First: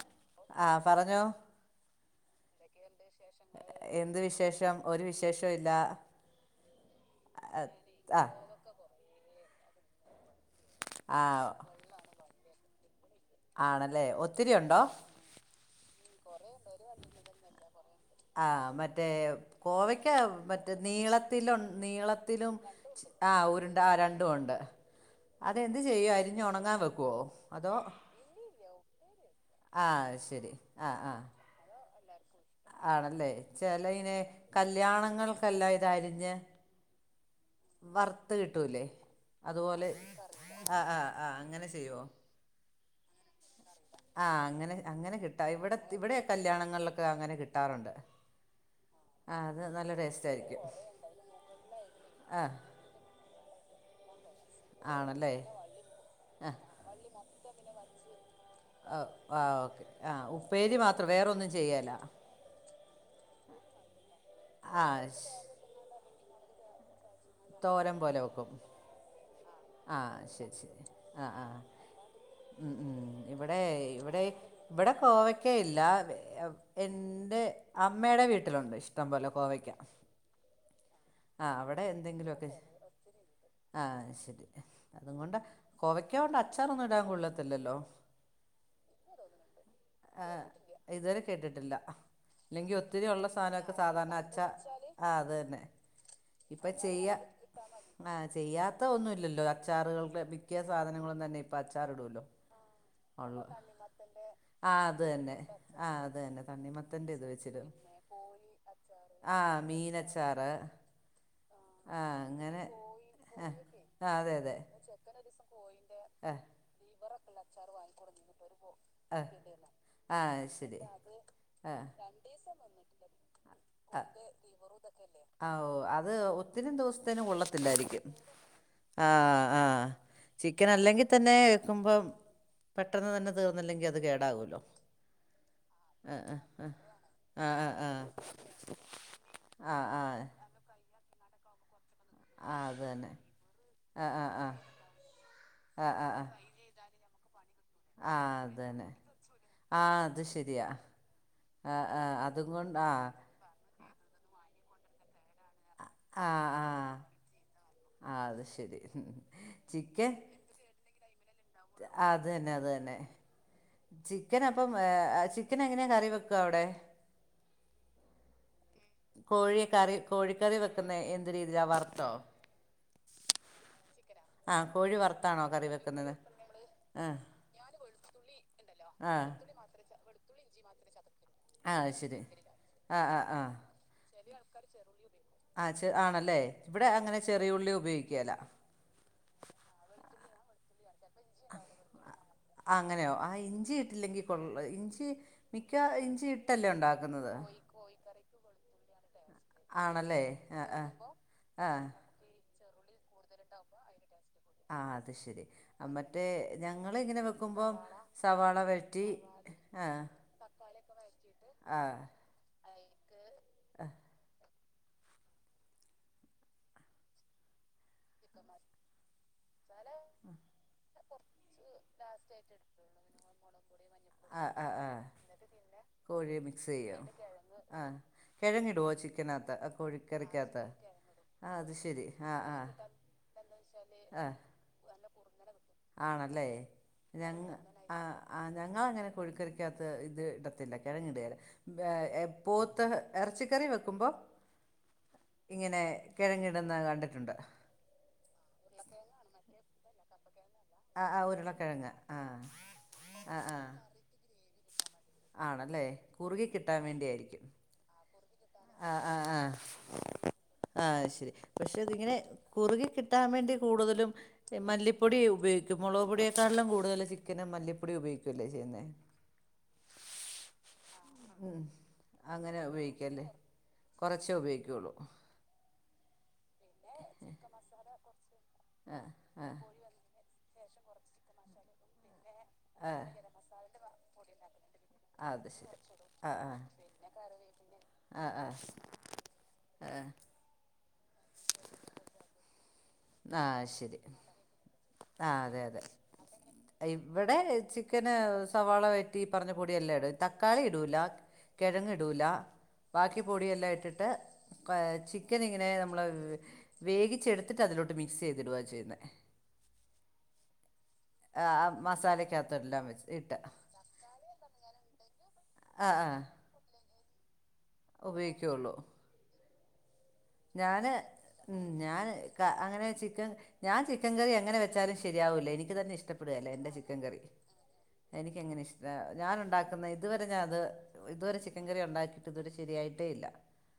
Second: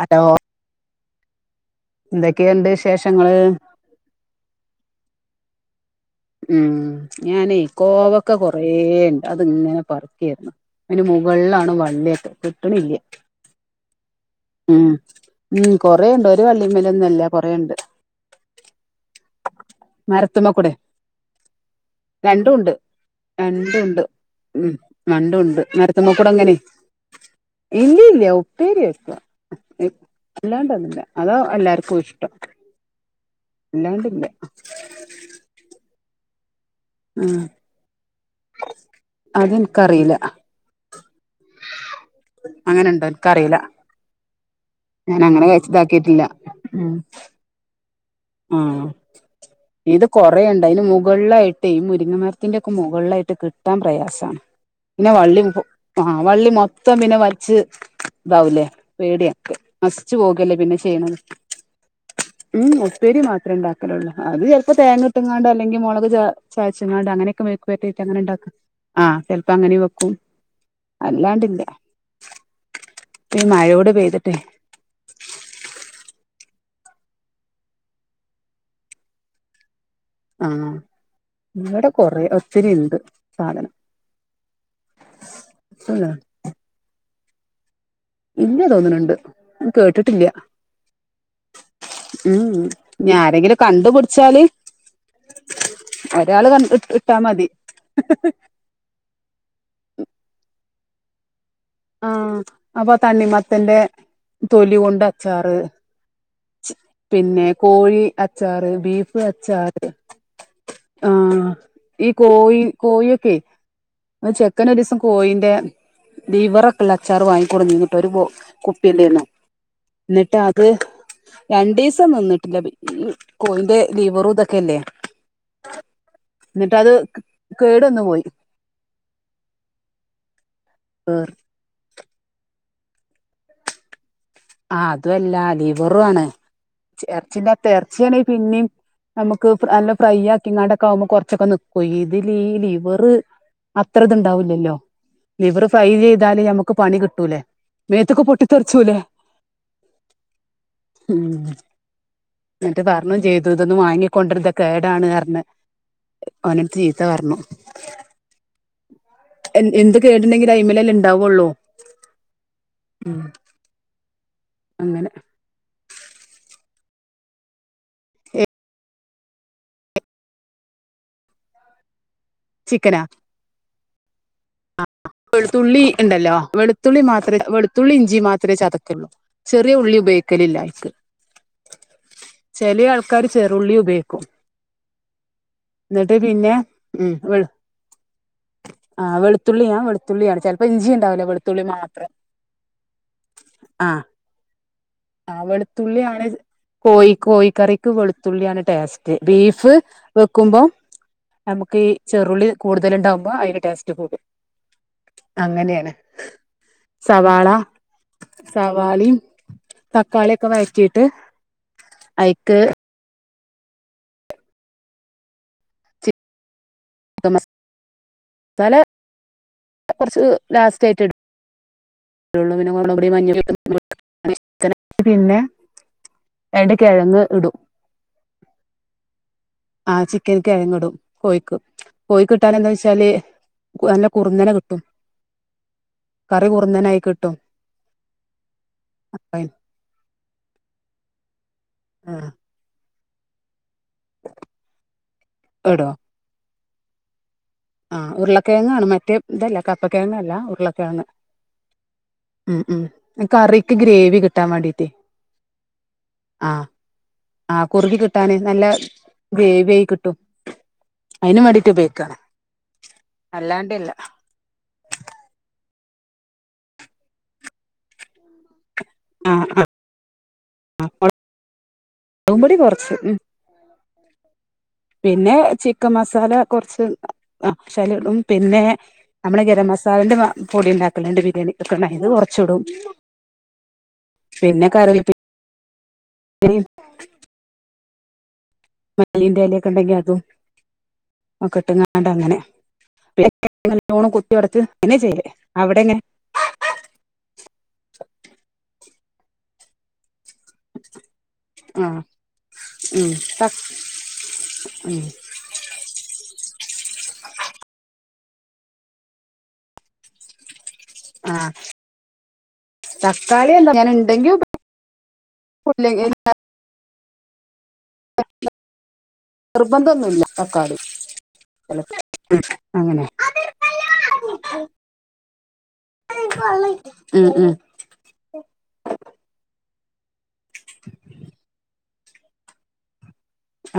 Hello ആഹ് പറഞ്ഞോ എന്തൊക്കെയുണ്ട് വിശേഷങ്ങള് എന്ത് വിശേഷം ഒരു വിശേഷവും ഇല്ല. ഉം ഞാനേ ആഹ് കോവൊക്കെകൊറേ ണ്ട് അത് ഇങ്ങനെ പറിക്കായിരുന്നു. അയ്ന് ആഹ് മുകളിലാണ് വള്ളിയൊക്കെ കിട്ടണില്ല്യ. ആണല്ലേ ഒ ഉം ഉം കൊറേയുണ്ട് ഒര് വള്ളിമ്മലൊന്നുല്ല കൊറേയുണ്ട്. ആഹ് മറ്റേ കോവയ്ക്ക് മരത്തുമ്മക്കൂടെ മറ്റേ നീളത്തിലു നീളത്തിലും രണ്ടുണ്ട് ആഹ് ഊരുണ്ട ആഹ് രണ്ടുണ്ട് രണ്ടും ഒണ്ട് ഉം രണ്ടുണ്ട് അതെന്ത് ചെയ്യും മരത്തുമ്മക്കൂടെ അരിഞ്ഞ് അങ്ങനെ ഒണങ്ങാൻ വെക്കുവോ അതോ ഉപ്പേരിയാ വെക്കാ. ആഹ് അത് ശെരി ആഹ് ആഹ് അതാ എല്ലാർക്കും ഇഷ്ടം. ആണല്ലേ ചെലയിനെ അല്ലാണ്ടില്ല കല്യാണങ്ങൾക്കെല്ലാം ഇതരിഞ്ഞ് ആഹ് വർത്ത് കിട്ടൂല്ലേ അതുപോലെ അതെനിക്കറിയില്ല ആഹ് ആഹ് ആഹ് അങ്ങനെ ചെയ്യോ? അങ്ങനെ ഇണ്ടാക്കാൻ എൻക്കറിയിലാ. ആഹ് അങ്ങനെ അങ്ങനെ ഞാൻ കിട്ടാ ഇവിടെ ഇവിടെ കഴിച്ചിതാക്കിയിട്ടില്ല ഉം കല്യാണങ്ങളിലൊക്കെ അങ്ങനെ കിട്ടാറുണ്ട്. ആഹ് ആ അത് നല്ല ഇത് ടേസ്റ്റ് ആയിരിക്കും കൊറേയിണ്ട് അയ്ന് മുകളായിട്ടേ ഈ ആ മുരിങ്ങമരത്തിന്റെ ഒക്കെ മോ ളിലായിട്ട് കിട്ടാ പ്രയാസാ. പിന്നെ ആണല്ലേ വള്ളി മൊ ആഹ് വള്ളി മൊത്തം പിന്നെ വലിച്ച് ഇതാവൂലേ ഓ പേടിയാ ആ ഓക്കെ ആ നശിച്ചു പോകല്ലേ ഉപ്പേരി പിന്നെ മാത്രം ചെയ്യണത്. വേറൊന്നും ചെയ്യേല ഉം ഉപ്പേരി മാത്രേ ഇണ്ടാക്കലുള്ളൂ അത് ചെലപ്പോ ആ തേങ്ങ ശ്, ഇട്ടുങ്ങാണ്ട് അല്ലെങ്കി മൊളക് ച ചാച്ചങ്ങാണ്ട് അങ്ങനെ ക്കെ മെഴുക് തോരൻ പൊരട്ടിയായിട്ട് അങ്ങനെ പോലെ വെക്കും ഇണ്ടാക്കും ആഹ് ചെലപ്പോ അങ്ങനെയും ആ വെക്കും ശരി ശരി ആ ആ അല്ലാണ്ടില്ല. ഉം ഉം ഈ ഇവിടെ മഴയോടെ ഇവിടെ പെയ്തിട്ടേ ഇവിടെ കോവക്കയില്ല ഏ എന്റെ അമ്മേടെ വീട്ടിലുണ്ട് ഇഷ്ടം പോലെ കോവയ്ക്ക. ആഹ് ഇവടെ എന്തെങ്കിലൊക്കെ ആഹ് ശെരി അത്കൊണ്ടാ കോവയ്ക്കാ അച്ചാറൊന്നും ഇടാൻ കൊള്ളത്തില്ലല്ലോ? ഇല്ല തോന്നണുണ്ട് കേട്ടിട്ടില്ല ആഹ് ഇതുവരെ കേട്ടിട്ടില്ല. ഉം ഇല്ലെങ്കി ഒത്തിരി ഇനി ള്ള ആരെങ്കിലും സാനോക്കെ സാധാരണ അച്ച കണ്ടുപിടിച്ചാല് ആഹ് അതന്നെ. ഒരാള് കൺ ഇപ്പൊ ഇട്ട് ചെയ്യ ഇട്ടാ മതി ആഹ് ചെയ്യാ ത്ത ഒന്നുല്ലല്ലോ അച്ചാറുകൾ മിക്ക്യ സാധനങ്ങളും തന്നെ ഇപ് ആഹ് അപ്പൊ തണ്ണിമത്തന്റെ തൊലി കൊണ്ട് അച്ചാറ് ആഹ് അതന്നെ ത ച് പിന്നെ കോഴി അച്ചാറ് ബീഫ് ആ അച്ചാറ്. മീനച്ചാറ് ആഹ്.. ആ ഈ കോയി അങ്ങനെ കോയി ഒക്കെ ആ അതെ അതെ ചെക്കന് ഒരീസം ചെക്കനൊരീസം കോയീന്റെ കോയിന്റെ ആ ലിവറൊക്കെള്ള അച്ചാറ് വാങ്ങികൊട്നീനെ ഒരു ബോ കുപ്പിലേന്നു. ആഹ് ശെരി. രണ്ടീസം നിന്നിട്ടില്ല. [unintelligible] കോയിന്റെ ആഹ് ലിവറു തൊക്കെല്ലേ ലിവറുതൊക്കെല്ലേ ആഹ് ഓഹ് അത് ഒത്തിരി ന്ന്ട്ട് അത് ദിവസത്തേന് കേടന്നു കൊള്ളത്തില്ലായിരിക്കും പോയി. [inaudible] ആഹ് ആഹ് ചിക്കൻ അല്ലെങ്കി ആഹ് തന്നെ വെക്കുമ്പം പെട്ടെന്ന് തന്നെ തീർന്നില്ലെങ്കി അത് കേടാവോല്ലോ. ആഹ് അതുല്ല ലിവറു ആണ് ആഹ് എർച്ചിന്റാത് ആഹ് എർച്യാണെ പിന്നി നമക്ക് നല്ല ഫ്രൈ ആക്കി ങ്ങാണ്ടക്കെ ആവുമ്പോ കുറച്ചൊക്കെ ന്ക്കു ഈ ഇതില് ആഹ് ഈ ആഹ് ആഹ് ആഹ് ആഹ് ആഹ് അത് ലിവർ തന്നെ ആഹ് ആഹ് ആഹ് അത്രത്ണ്ടാവൂല്ലല്ലോ ലിവർ ഫ്രൈ ആഹ് ആഹ് ആഹ് ചെയ്താല് ഞമ ക് പണികിട്ടൂലേ മേത്തൊക്ക് ആഹ് അത് തന്നെ പൊട്ടിത്തെറിച്ചുലേ? ആഹ് അത് ശെരിയാ ഉം ആഹ് ആഹ് അതു കൊണ്ട് ആഹ് ത് തൊന്നും വാങ്ങിക്കൊണ്ട്ര് ത് കേടാണ് ർണ്. ആഹ് ഓനെ ചീത്ത ആഹ് പർണു ആ അത് ശരി എന് എന്ത് ചിക്കൻ കേട്ണ്ടെങ്കി കൈമലല്ലെ ണ്ടാവോള്ളൂ അത് തന്നെ അത് തന്നെ ചിക്കൻ അപ്പം ഏ അങ്ങനെ ചി ചിക്കൻ എങ്ങനെയ കറി വെക്കാ അവിടെ കോഴി കറി കോഴിക്കറി വെക്കുന്ന എന്ത് രീതിയിലാ വറ്ത്തോ ചിക്കനാ ആഹ് കോഴി വർ വെളുത്തുള്ളി ഇണ്ടല്ലോ വെളുത്തുള്ളി മാത്രേ വെളുത്തുള്ളി ഇഞ്ചി മാത്രേ ചതക്കുള്ളൂ ആ ചെറ് റിയ ഉള്ളി ഉപയോഗിക്കലില്ല അയിൽക്ക് ആ അത് ശരി ചെലീ ആ ആ ആൾക്കാര് ആ ചെറുള്ളി ഉപയോക്കും ആഹ് ചെ ആണല്ലേ ഇവിടെ അങ്ങനെ ചെറിയുള്ളി ഉപയുക്കേല ആഹ് വെളുത്തുള്ളി ഞാൻ വെളുത്തുള്ളിയാണ് ചെലപ്പം ഇഞ്ചി ഉണ്ടാവുലോ ആഹ് അങ്ങനെയോ ആ ഇഞ്ചി ആ ഇട്ടില്ലെങ്കി കൊള്ള ഇഞ്ചി ഞ്ചി ആ മിക്ക ഇഞ്ചി ഇട്ടല്ലേ ഉണ്ടാക്കുന്നത് ക്ക് വെളുത്തുള്ളിയാണ് ടേസ്റ്റ് ബീഫ് ആണല്ലേ ആ വെക്കുമ്പം ആ നമുക്ക് ഈ ആ ചെറുള്ളി കൂടുതലിണ്ടാവുമ്പോ അയിന് ടേസ്റ്റ് കൂടും ആഹ് അത് ശെരി അങ്ങനെയാണ് മറ്റേ ഞങ്ങള് ഇങ്ങനെ സവാള വെക്കുമ്പം സവാള വയ്റ്റി സവാളയും തക്കാളിയൊക്കെ വഴറ്റീട്ട് അയ്ക്ക് ആഹ് മസ് സാല കൊറച്ച് ലാസ്റ്റ് ആയിട്ട് ഇടും [inaudible] [inaudible] ആ ആ ആ പിന്നെ രണ്ട് കെഴങ്ങ് ഇടും ആഹ് കെഴങ്ങിടുവോ ചിക്കനാത്ത് അത് ആഹ് ചിക്കന് കെഴങ്ങിടും കോഴിക്ക് ശരി ആ ആ കോഴക്കിട്ടാന എന്താ വെച്ചാല് നല്ല ആ കുറുന്നന കിട്ടും ആണല്ലേ കറി കുറുന്നനായി കിട്ടും ഞങ്ങ് ആഹ് ആഹ് ഞങ്ങളങ്ങനെ അപ്പ കോഴിക്കറിക്കാ ത്ത് ഇത് ഇടത്തില്ല കെഴങ്ങ് ഇടുകേല ആ ഏ പോത്ത് എറച്ചിക്കറി വെ ക്കുമ്പം ഇങ്ങനെ ഇടോ കെഴങ്ങിടുന്ന കണ്ടിട്ടുണ്ട് ആഹ് ഉരുളക്കെയങ്ങാണ് മറ്റേ ഇതല്ല കപ്പക്കെഴങ്ങല്ല ഉരുള ആ കെഴങ്ങ് ആ ഉരുളക്കിഴങ്ങ് ആ ഉം ഉം ആ ആ കറിക്ക് ഗ്രേവി കിട്ടാൻ വേണ്ടീട്ടേ ആണല്ലേ കുറുകി കിട്ടാൻ വേണ്ടിയായിരിക്കും ആഹ് കുറുകി കിട്ടാന് നല്ല ആഹ് ആഹ് ഗ്രേവിയായി കിട്ടും ആഹ് ആഹ് ശെരി അതിന് വേണ്ടിട്ട് പക്ഷെ അതിങ്ങനെ ഉപയോഗിക്കാണ് കുറുകി കിട്ടാൻ വേണ്ടി അല്ലാണ്ടല്ല കൂടുതലും മല്ലിപ്പൊടി ഉപയോഗിക്കും മൊളക് പൊടിയെക്കാട്ട്ലും കൂടുതല് ചിക്കന് മല്ലിപ്പൊടി ഉപയോഗിക്കുവല്ലേ ചെയ്യുന്നേ ആഹ് ആഹ് ആഹ് മൊള ഉം അങ്ങനെ ഉപയോഗിക്കും അല്ലേ കൊറച്ചെ ഉപയോഗിക്കു പിന്നെ ചിക്കൻ മസാല കൊറച്ച് ആഹ് ശകലം ഇടും പിന്നെ ആഹ് നമ്മള് ആഹ് ഗരം മസാലെൻ്റെ മ പൊടി ഉണ്ടാക്കലുണ്ട് ബിരിയാണി കൊറച്ചിടും പിന്നെ കറിവേപ്പി അത് ശെരി ആഹ് ആഹ് ആഹ് ആഹ് മല്ലിന്റെ എലേക്കെ ഉണ്ടെങ്കി അതും ഒക്കെ ഇട്ട്ങ്ങാണ്ട് അങ്ങനെ ആഹ് പിന്നെ ആഹ് ശരി നല്ലോണം കുത്തി ഒടച്ച് അങ്ങനെ ചെയ്യല് ആഹ് അതെ അതെ അവിടെങ്ങ ഇവിടെ ചിക്കന് സവാള വയറ്റി പറഞ്ഞ പൊടി എല്ലാം ഇടും തക്കാളി ഇടൂല കെഴങ്ങ് ആഹ് ഇടൂല ഉം ബാക്കി പൊടിയെല്ലാം ഇട്ടിട്ട് ഉം കൊയച്ചി ചിക്കൻ ഇങ്ങനെ നമ്മള് വേഗിച്ചെടുത്തിട്ട് അതിലോട്ട് മിക്സെയ്തിടുവ ചെയ്യുന്നെ ആ ആഹ് മസാലയ്ക്കകത്തെല്ലാം വെച്ച് ഇട്ട് തക്കാളി എന്താ ഞാൻ ഉണ്ടെങ്കി ഉപ ആ [inaudible] ഉപയോക്കള്ളൂ നിർബന്ധൊന്നുംല്ല ഞാന് ഉം ഞാൻ ക അങ്ങനെ ചിക്കൻ ഞാൻ ചിക്കൻ കറി എങ്ങനെ വെച്ചാലും ശരിയാവൂല്ല എനിക്ക് തന്നെ ഇഷ്ടപെടുകേല എന്റെ ചിക്കൻ കറി ഉം ഉം എനക്കങ്ങനെ ഇഷ്ട ഞാന ഉണ്ടാക്കുന്ന ഇതുവരെ ഞാൻ അത് ഇതുവരെ ചിക്കൻ കറി ഉണ്ടാക്കിയിട്ട് ഇതുവരെ ശരിയായിട്ടേ ഇല്ല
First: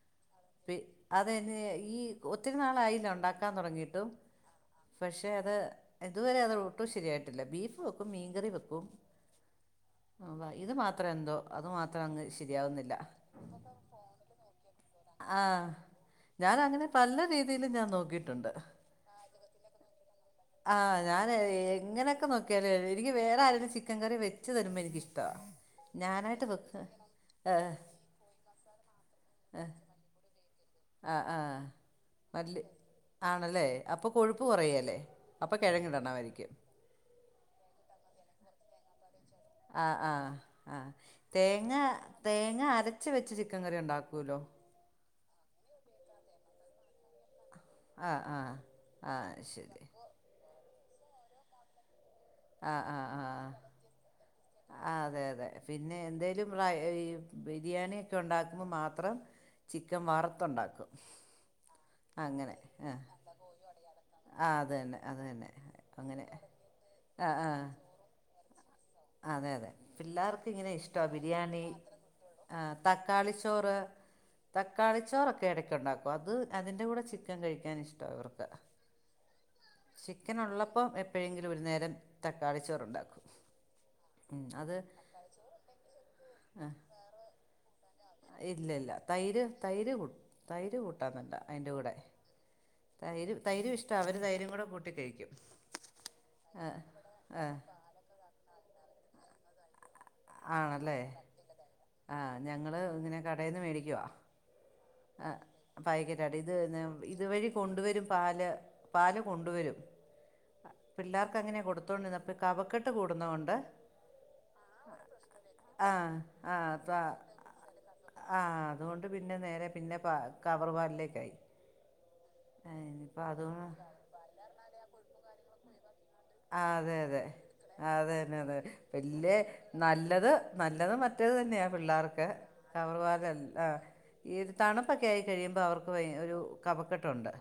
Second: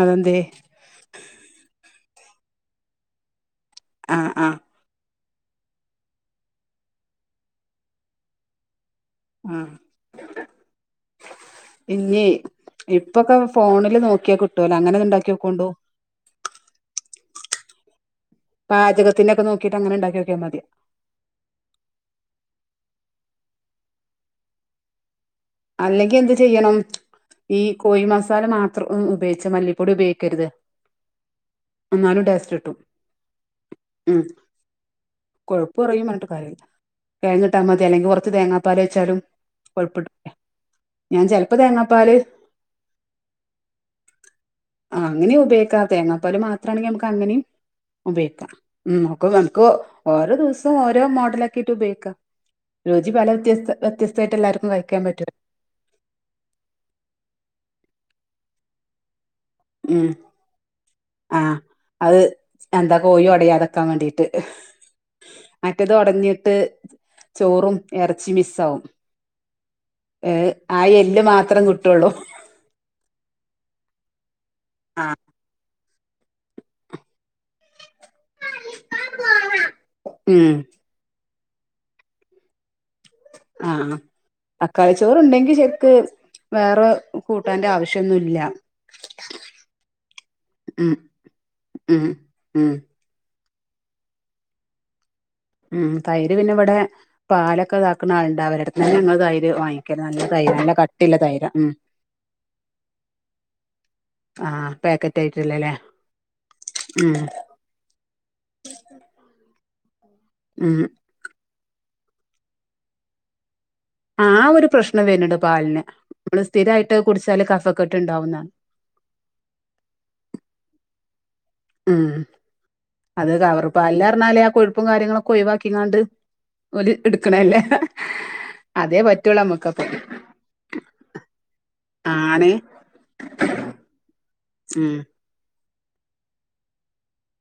അതെന്തേ അതെ ഈ ഒത്തിരി നാളായില്ല ഉണ്ടാക്കാൻ തുടങ്ങിട്ടും ആഹ് ആഹ് പക്ഷെ അത് ഇതുവരെ അത് ഒട്ടും ശരിയായിട്ടില്ല ബീഫ് വെക്കും മീൻകറി വെക്കും ഉം ഉം, ഇത് മാത്രം എന്തോ അത് മാത്രം ഇന്നേ അങ്ങ് ശരിയാവുന്നില്ല ഇപ്പൊക്കെ ഫോണില് നോക്കിയാ കുട്ടി കട്ടല അങ്ങനെണ്ടാക്കി ആ നോക്കോണ്ടോ ഞാൻ അങ്ങനെ പല രീതിയിലും ഞാൻ നോക്കിയിട്ടുണ്ട് പാജകത്തിൻ്റെക്കെ നൊക്കിട്ട്ങ്ങനെ ണ്ടാക്കിയൊക്ക്യ മതി ആഹ് ഞാൻ എങ്ങനെയൊക്കെ നോക്കിയാലേ എനിക്ക് വേറെ ആരെങ്കിലും ചിക്കൻ കറി വെച്ചു തരുമ്പോ എനിക്കിഷ്ട അല്ലെങ്കി എന്ത് ചെയ്യണം ഈ കോഴി മസാല മാത്രം ഉപയോഗിച്ച മല്ലിപ്പൊടി ഉപയോഗിക്കരുത് ആഹ് ആഹ് എന്നാലും ടേസ്റ്റ് മല്ലി കിട്ടും ആണല്ലേ അപ്പോ ഉം കൊഴുപ്പ് കുറയല്ലേ അപ്പോൾ കിഴങ്ങി ഇടണമായിരിക്കും കെഴങ്ങിട്ടാൽ മതി അല്ലെങ്ക കുറച്ച് തേങ്ങാപ്പാലോയ്ച്ചാലും ആഹ് ആഹ് ആഹ് തേങ്ങ തേങ്ങാപ്പാല് തേങ്ങ അരച്ച വെച്ച് ചിക്കൻ കറി ഉണ്ടാക്കൂലോ ആഹ് അങ്ങനെ ഉപയോക്ക തേങ്ങാപ്പല മാത്രണെങ്കിൽ നമുക്കങ്ങനെയും ആഹ് ഉപയോഗിക്കാം ആഹ് ഉം നക്ക ആഹ് നമുക്ക് ശരി ഓരോ ദിവസം ഓരോ മോഡലാക്കിട്ട് ഉപയോഗിക്കാം ആഹ് ആഹ് ആഹ് ആഹ് വ്യതസ്ഥായിട്ടെല്ലാരും അതെ അതെ പിന്നെ എന്തേലും റയ് ബിരിയാണിയൊക്കെ ഉണ്ടാക്കുമ്പോൾ മാത്രം ചിക്കൻ ഉം വറുത്തുണ്ടാക്കും ആ അത് അങ്ങനെ എന്താ ആഹ് കോഴി ഒടയാതെക്കാൻ വേണ്ടിട്ട് ആഹ് അത്തന്നെ അത് തന്നെ മറ്റേത് അങ്ങനെ ആഹ് ആഹ് എറച്ചി മിസ്സാവും അതെ അതെ ഏ പിള്ളാർക്ക് ഇങ്ങനെ ആ ഇഷ്ടാ എല്ല് ബിരിയാണി മാത്രം കിട്ടുള്ളൂ ആഹ് തക്കാളി ചോറ് തക്കാളി ആ ചോറൊ ക്കെ ഇടക്കൊണ്ടാക്കും അത് അതിൻ്റെ കൂടെ ചിക്കൻ കഴിക്കാൻ ഇഷ്ടവാ ഇവർക്ക് [unintelligible] ഉം ചിക്കനൊള്ളപ്പം എപ്പഴെങ്കിലും ഒരു നേരം തക്കാളി ചോറുണ്ടാക്കും ആഹ് തക്കാളിച്ചോറുണ്ടെങ്കി ശരിക്ക് വേറെ കൂട്ടാന്റെ ആവശ്യോന്നുവില്ല ഇല്ലില്ല തൈര് തൈര് കൂ തൈര് ഉം കൂട്ടാമെന്നുണ്ട് അതിൻ്റെ കൂടെ ഉം ഉം തൈര് തൈര് ഇഷ്ടവാ അവര് തൈരും കൂടെ കൂട്ടി കഴിക്കും ഉം തൈര് പിന്നെ ഇവിടെ പാലൊക്കെ ഇതാക്കുന്ന ആളുണ്ട് അവര്ടെത്തു നിന്ന് ഞങ്ങള് തൈര് വാങ്ങി ക്കാണേ നല്ല തൈരാണ് നല്ല കട്ടിയിള്ള തൈരാ ഉം ഞങ്ങള് ഇങ്ങനെ കടേന്ന് മേടി ആഹ് പാക്കറ്റ് ആയിട്ടുള്ളല്ലേ ആഹ് പായ്ക്കറ്റായിട്ട് ഇത് ഉം ഇത് വഴി കൊണ്ട് വരും പാല് പാല് കൊണ്ട് വരും ഉം പിള്ളേർക്കങ്ങനെയാ കൊടുത്തോണ്ടിരുന്നെ കവക്കെട്ട് കൂടുന്നോണ്ട് ആ ഒരു പ്രശ്നം വരുന്നുണ്ട് പാലിന് ആഹ് നമ്മള് ആഹ് സ്ഥിരായിട്ട് താ കുടിച്ചാല് കഫക്കെട്ട് ഉണ്ടാവുന്നാണ് ആഹ് അതുകൊണ്ട് പിന്നെ നേരെ പിന്നെ പ കവറ് പാലിലേക്കായി ഉം ഇനിയിപ്പം അത് അതും കവർപ്പാലിലറിഞ്ഞാലേ ആ കൊഴുപ്പും കാര്യങ്ങളൊക്കെ ഒഴിവാക്കിങ്ങാണ്ട് ആഹ് ഓല് അതെ അതെ എടുക്കണല്ലേ അതെന്നെ അതേ വല്യെ പറ്റുള്ളൂ നമ്മുക്കപ്പം നല്ലത് നല്ലത് മറ്റേത് തന്നെയാ പിള്ളേർക്ക് ആണ് കവർപാലല്ല ഏത് ഉം തണുപ്പൊക്കെ ആയി കഴിയുമ്പോ അവർക്ക് വയ് ഒരു കവക്കെട്ടുണ്ട്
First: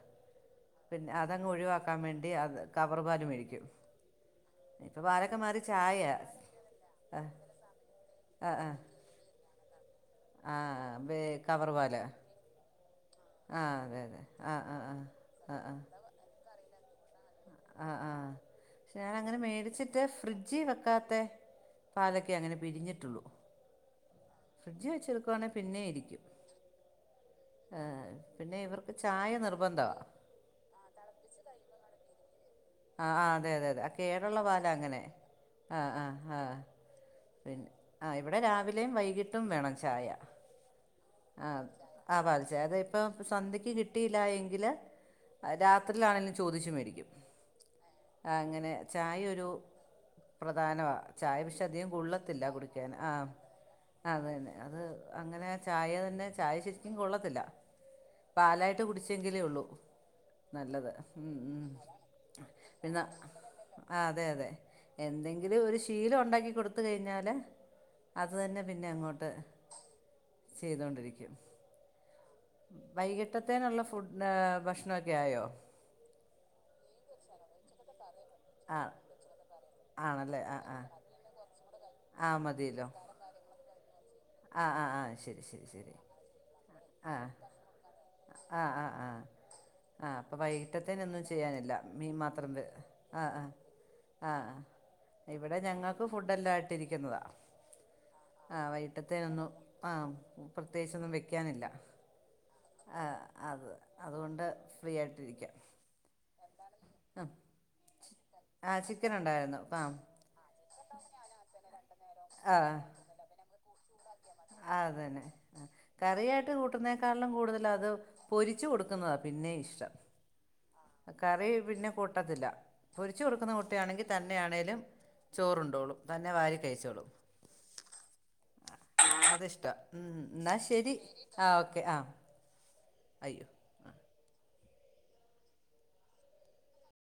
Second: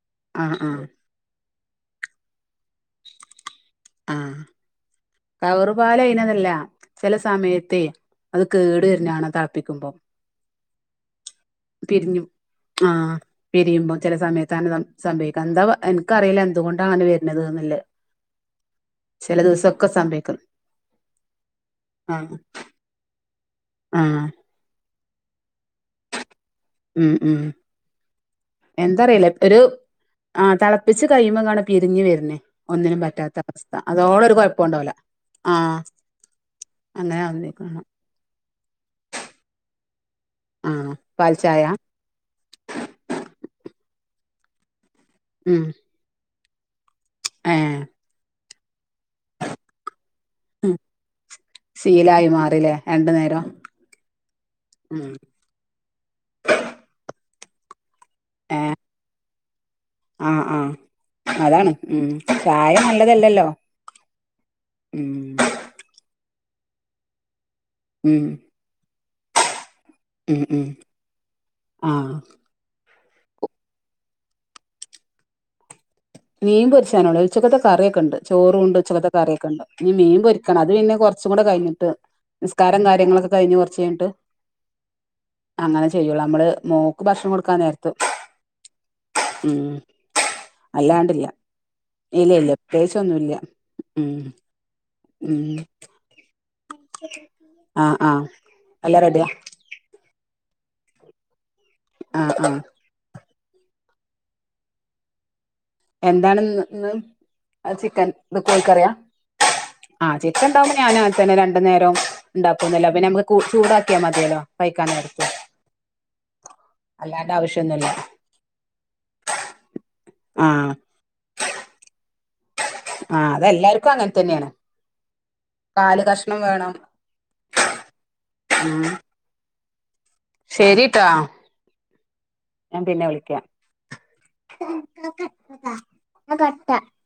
ആഹ് ആഹ് പിന്നെ അതങ്ങ് ഒഴിവാക്കാൻ വേണ്ടി അത് കവറ് പാലു മേടിക്കും ആഹ് ഇപ്പൊ പാലൊക്കെ മാറി കവറുപാല് ചായ അയിനതല്ല ചെല സമയത്തേ അത് കേട് വരുന്നാണ് ക പ്പിക്കുമ്പോം. ആഹ് വേ കവറ് പാല് ആഹ് ആ പിരിയുമ്പോം അതെ ചില അതെ ആ സമയത്താണ് ആ ആ സംഭവിക്കുക, എന്താ എനിക്കറിയില്ല എന്തുകൊണ്ടാ അങ്ങനെ വെ ആഹ് ആഹ് ക്ഷേ ഞാനങ്ങനെ ചെല ദിവസൊക്കെ മേടിച്ചിട്ട്, സംഭവിക്കും ഫ്രിഡ്ജി വെക്കാത്ത പാലൊക്കെ ആഹ് അങ്ങനെ പിരിഞ്ഞിട്ടുള്ളൂ. ആഹ് ഫ്രിഡ്ജി വെച്ചെക്കുവാണെ പിന്നേയിരിക്കും. ഉം ഉം ആഹ് പിന്നെ ഇവർക്ക് എന്താറിയില്ല ചായ ഒരു നിർബന്ധവാ ആഹ് തിളപ്പിച്ച് കയിയുമ്പോ ങ്ങാണ് പിരിഞ്ഞു വരുന്നേ ഒന്നിനും ആ ആ പറ്റാത്ത അതെ അതെ അവസ്ഥ അതെ ആ അതോടെ ഒരു കേടുള്ള പാലാണ് കൊഴപ്പവുണ്ടാവില്ല. അങ്ങനെ ആ ആഹ് അങ്ങനെ അവുന്നേ കാണാ ആഹ് ഇവിടെ രാവിലെയും വൈകിട്ടും വേണം ചായ. ആഹ് പാൽ ചായ. ആഹ് പാൽച്ചായാ അത് ഇപ്പം സന്ധ്യക്ക് കിട്ടിയില്ലാ എങ്കില് ഉം രാ ത്രിലാണെങ്കിലും ചോദിച്ചു മേടിക്കും. ഏഹ് അങ്ങനെ ചായ ഒരു പ്രധാനവാ ചായ പക്ഷെ അധികം. ശീലായി കൊള്ളത്തില്ല മാറില്ലേ കുടിക്കാന് രണ്ടു ആഹ് നേരം അതന്നെ അത് ഉം അങ്ങനെ ചായ തന്നെ ചായ ശരിക്കും കൊള്ളത്തില്ല. ഏഹ് പാലായിട്ട് കുടിച്ചെങ്കിലേ ഉള്ളൂ. ആഹ് ആഹ് നല്ലത് ഉം ഉം അതാണ് ചായ പിന്നെ നല്ലതല്ലല്ലോ ആഹ് അതെ അതെ ഉം എന്തെങ്കിലും ഒരു ശ് ശീലം ഒണ്ടെങ്കി കൊടുത്ത് കഴിഞ്ഞാല് ഉം അതു തന്നെ പിന്നെ അങ്ങോട്ട്. ഉം ഉം ചെയ്തോണ്ടിരിക്കും. ആ വൈകിട്ടത്തേനുള്ള ഫു ഏഹ് ഭക്ഷണൊക്കെ ആയോ? മീൻ പൊരിശാനുള്ളേ ഉച്ചക്കത്തെ കറിയൊക്കെണ്ട് ചോറുംണ്ട് ആ ഉച്ചക്കത്തെ കറിയൊക്കെ ഉണ്ട്. ഇനി മീൻ ആണല്ലേ ആ പൊരിക്കണം അത് ആ പിന്നെ കുറ കുറച്ച് കൂടെ കഴിഞ്ഞിട്ട്, ആ നിസ്കാരം മതിയല്ലോ കാര്യങ്ങളൊക്കെ കഴിഞ്ഞ് കുറച്ച് കഴിഞ്ഞിട്ട്. ആ ആ ആ ശരി ശരി അങ്ങനെ ശരി ചെയ്യൂള്ളൂ. നമ്മള് മോക്ക് ഭക്ഷണം കൊടുക്കാൻ നേരത്ത് ആഹ് ആഹ് ആഹ് ഉം ആ അപ്പൊ വൈകിട്ടത്തേന ഒന്നും അല്ലാണ്ടില്ല ചെയ്യാനില്ല മീൻ ഇല്ല മാത്രം ഇല്ല ത് ആ പ്രത്യേകിച്ചൊന്നുല്ല ആ ഉം ആ ആ ഉം ഇവിടെ ഞങ്ങ ക്ക് ഫുഡ് എല്ലാം ഇട്ടിരിക്കുന്നതാ ആ വൈ എല്ലാം റെഡിയാ ആ പ്രത്യേകിച്ചൊന്നും വെക്കാനില്ല. ആഹ് ആഹ് ആ അത് അതുകൊണ്ട് ഫ്രീ ആയിട്ട് ഇരിക്കാം. എന്താണ്ന്ന്ന്ന് ആ ചിക്കൻ ത് ആ കോയിക്കറിയാ ചിക്കൻ ഉണ്ടായിരുന്നു ആ ചിക്കൻ ഉണ്ടാവുമ്പോ ഞാനും അങ്ങൻ തന്നെ രണ്ടു നേരം ഉണ്ടാക്കുന്നില്ല പിന്നെ നമുക്ക് ചൂട ആത് തന്നെ കറിയായിട്ട് അല്ലാണ്ട് കൂട്ടുന്നേക്കാളിലും കൂടുതല് ആവശ്യമൊന്നുമില്ല അത് പൊരിച്ചു കൊടുക്കുന്നതാ പിന്നെ ഇഷ്ടം. ആഹ് കറി പിന്നെ കൂട്ടത്തില്ല ആ പൊരിച്ച് കൊടുക്കുന്ന അതെല്ലാർക്കും കുട്ടിയാണെങ്കിൽ അങ്ങനെ തന്നെയാണ് തന്നെയാണേലും ചോറുണ്ടോളും കാല് തന്നെ കഷ്ണം വാരി വേണം കഴിച്ചോളും ഉം അതിഷ്ട്ടാ ഉം എന്നാ ശരി ശരിട്ടാ ആ ഓക്കെ ആ ഞാൻ പിന്നെ അയ്യോ വിളിക്കാം.